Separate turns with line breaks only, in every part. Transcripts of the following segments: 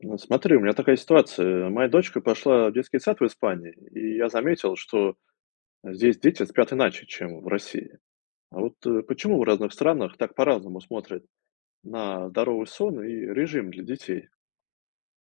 Ну, смотри, у меня такая ситуация. Моя дочка пошла в детский сад в Испании, и я заметил, что здесь дети спят иначе, чем в России. А вот почему в разных странах так по-разному смотрят на здоровый сон и режим для детей?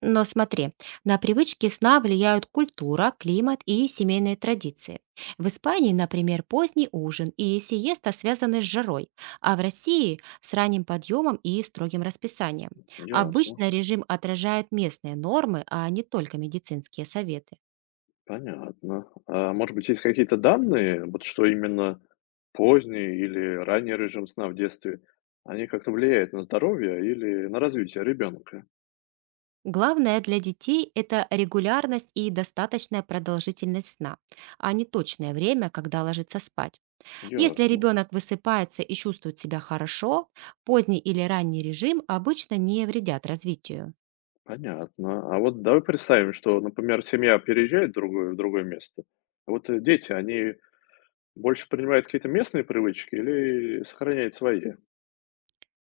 Но смотри, на привычки сна влияют культура, климат и семейные традиции. В Испании, например, поздний ужин и сиеста связаны с жарой, а в России– с ранним подъемом и строгим расписанием.
Ясно,
Обычно режим отражает местные нормы, а не только медицинские советы.
понятно. А может быть, есть какие-то данные, вот что именно поздний или ранний режим сна в детстве, они как-то влияют на здоровье или на развитие ребенка?
Главное для детей– это регулярность и достаточная продолжительность сна, а не точное время, когда ложиться спать. Если
Ясно.
ребенок высыпается и чувствует себя хорошо, поздний или ранний режим обычно не вредят развитию.
Понятно. А вот давай представим, что, например, семья переезжает в другое место. А вот дети, они больше принимают какие-то местные привычки или сохраняют свои?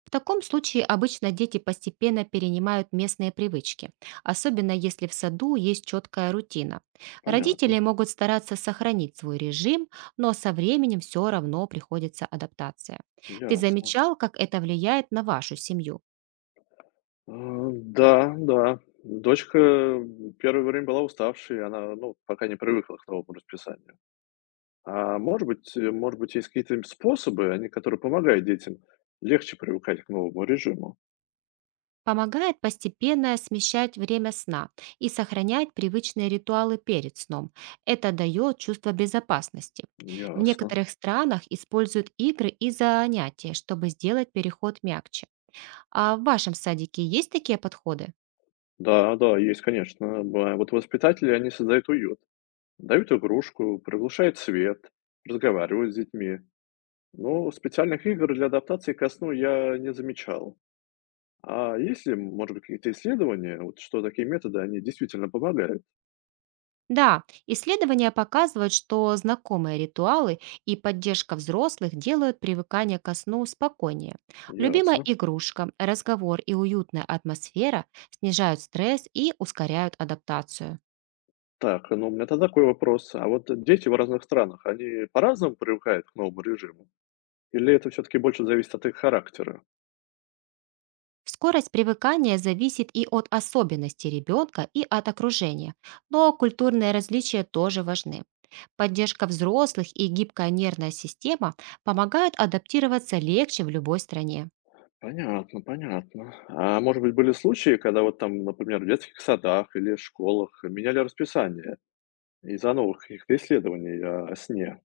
В таком случае обычно дети постепенно перенимают местные привычки, особенно если в саду есть четкая рутина.
Понятно,
Родители могут стараться сохранить свой режим, но со временем все равно приходится адаптация. Ты
ясно.
замечал, как это влияет на вашу семью?
А, да, да. Дочка первое время была уставшей, она, ну, пока не привыкла к новому расписанию. А может быть, может быть, есть какие-то способы, они, которые помогают детям легче привыкать к новому режиму?
Помогает постепенно смещать время сна и сохранять привычные ритуалы перед сном. Это дает чувство безопасности. В
Ясно.
некоторых странах используют игры и занятия, чтобы сделать переход мягче. А в вашем садике есть такие подходы?
Да, да, есть, конечно. Бывает. Вот воспитатели, они создают уют. Дают игрушку, приглушают свет, разговаривают с детьми. Но специальных игр для адаптации ко сну я не замечал. А есть ли, может быть, какие-то исследования, вот, что такие методы, они действительно помогают?
Да, исследования показывают, что знакомые ритуалы и поддержка взрослых делают привыкание ко сну спокойнее. Любимая
Ясно.
игрушка, разговор и уютная атмосфера снижают стресс и ускоряют адаптацию.
Так, ну у меня тогда такой вопрос. А вот дети в разных странах, они по-разному привыкают к новому режиму? Или это все-таки больше зависит от их характера?
Скорость привыкания зависит и от особенностей ребенка, и от окружения, но культурные различия тоже важны. Поддержка взрослых и гибкая нервная система помогают адаптироваться легче в любой стране.
Понятно, понятно. А может быть, были случаи, когда вот там, например, в детских садах или школах меняли расписание? Из-за новых каких-то исследований о сне.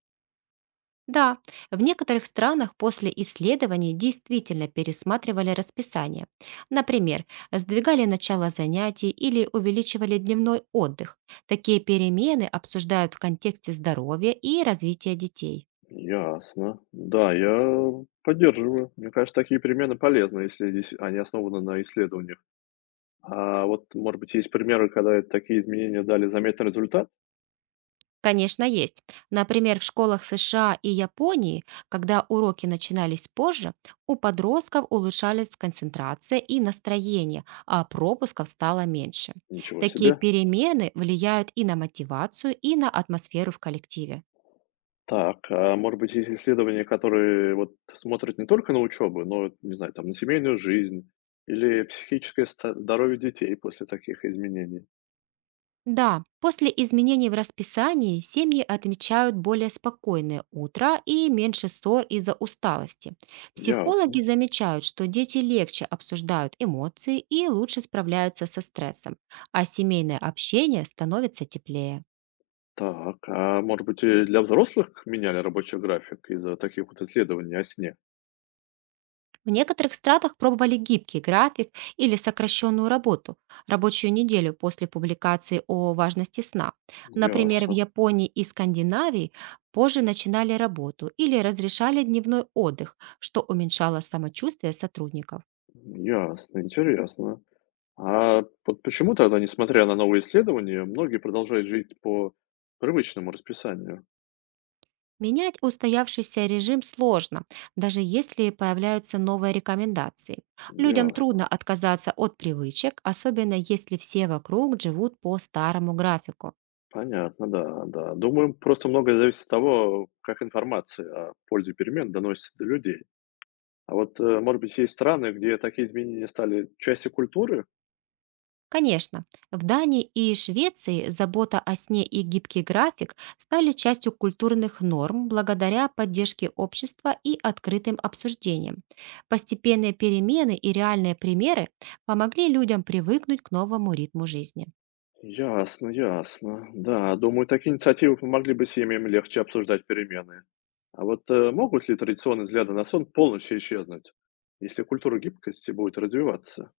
Да, в некоторых странах после исследований действительно пересматривали расписание. Например, сдвигали начало занятий или увеличивали дневной отдых. Такие перемены обсуждают в контексте здоровья и развития детей.
Ясно. Да, я поддерживаю. Мне кажется, такие примены полезны, если здесь они основаны на исследованиях. А вот, может быть, есть примеры, когда такие изменения дали заметный результат?
Конечно, есть. Например, в школах США и Японии, когда уроки начинались позже, у подростков улучшались концентрация и настроение, а пропусков стало меньше.
Ничего
Такие
себе.
перемены влияют и на мотивацию, и на атмосферу в коллективе.
Так, а может быть, есть исследования, которые вот смотрят не только на учебу, но, не знаю, там, на семейную жизнь или психическое здоровье детей после таких изменений?
Да, после изменений в расписании семьи отмечают более спокойное утро и меньше ссор из-за усталости. Психологи
Ясно.
замечают, что дети легче обсуждают эмоции и лучше справляются со стрессом, а семейное общение становится теплее.
Так, а может быть, и для взрослых меняли рабочий график из-за таких вот исследований о сне?
В некоторых стратах пробовали гибкий график или сокращенную работу, рабочую неделю после публикации о важности сна. Например, в
Ясно,
Японии и Скандинавии позже начинали работу или разрешали дневной отдых, что уменьшало самочувствие сотрудников.
ясно, интересно. А вот почему тогда, несмотря на новые исследования, многие продолжают жить по привычному расписанию?
Менять устоявшийся режим сложно, даже если появляются новые рекомендации. Людям
Ясно,
трудно отказаться от привычек, особенно если все вокруг живут по старому графику.
понятно, да, да. Думаю, просто многое зависит от того, как информация о пользе перемен доносится до людей. А вот, может быть, есть страны, где такие изменения стали частью культуры?
Конечно, в Дании и Швеции забота о сне и гибкий график стали частью культурных норм благодаря поддержке общества и открытым обсуждениям. Постепенные перемены и реальные примеры помогли людям привыкнуть к новому ритму жизни.
Ясно, ясно. Да, думаю, такие инициативы помогли бы семьям легче обсуждать перемены. А вот могут ли традиционные взгляды на сон полностью исчезнуть, если культура гибкости будет развиваться?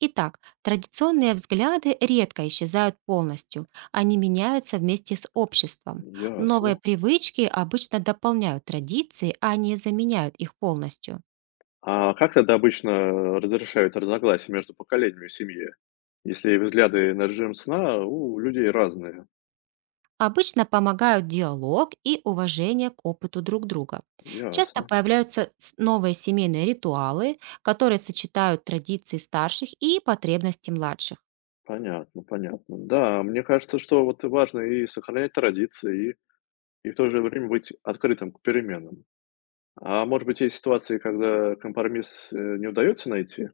Итак, традиционные взгляды редко исчезают полностью, они меняются вместе с обществом. Новые
Ясно.
привычки обычно дополняют традиции, а не заменяют их полностью.
А как тогда обычно разрешают разногласия между поколениями в семье, если взгляды на режим сна у людей разные?
Обычно помогают диалог и уважение к опыту друг друга. Часто
Ясно.
появляются новые семейные ритуалы, которые сочетают традиции старших и потребности младших.
Понятно, понятно. Да, мне кажется, что вот важно и сохранять традиции, и в то же время быть открытым к переменам. А может быть, есть ситуации, когда компромисс, не удается найти?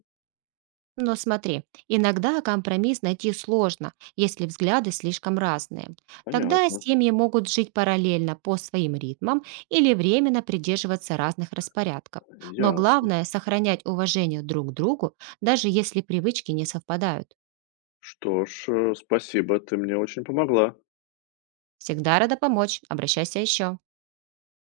Но смотри, иногда компромисс найти сложно, если взгляды слишком разные. Тогда
Понятно,
семьи могут жить параллельно по своим ритмам или временно придерживаться разных распорядков. Но
ясно.
главное– сохранять уважение друг к другу, даже если привычки не совпадают.
Что ж, спасибо, ты мне очень помогла.
Всегда рада помочь. Обращайся еще.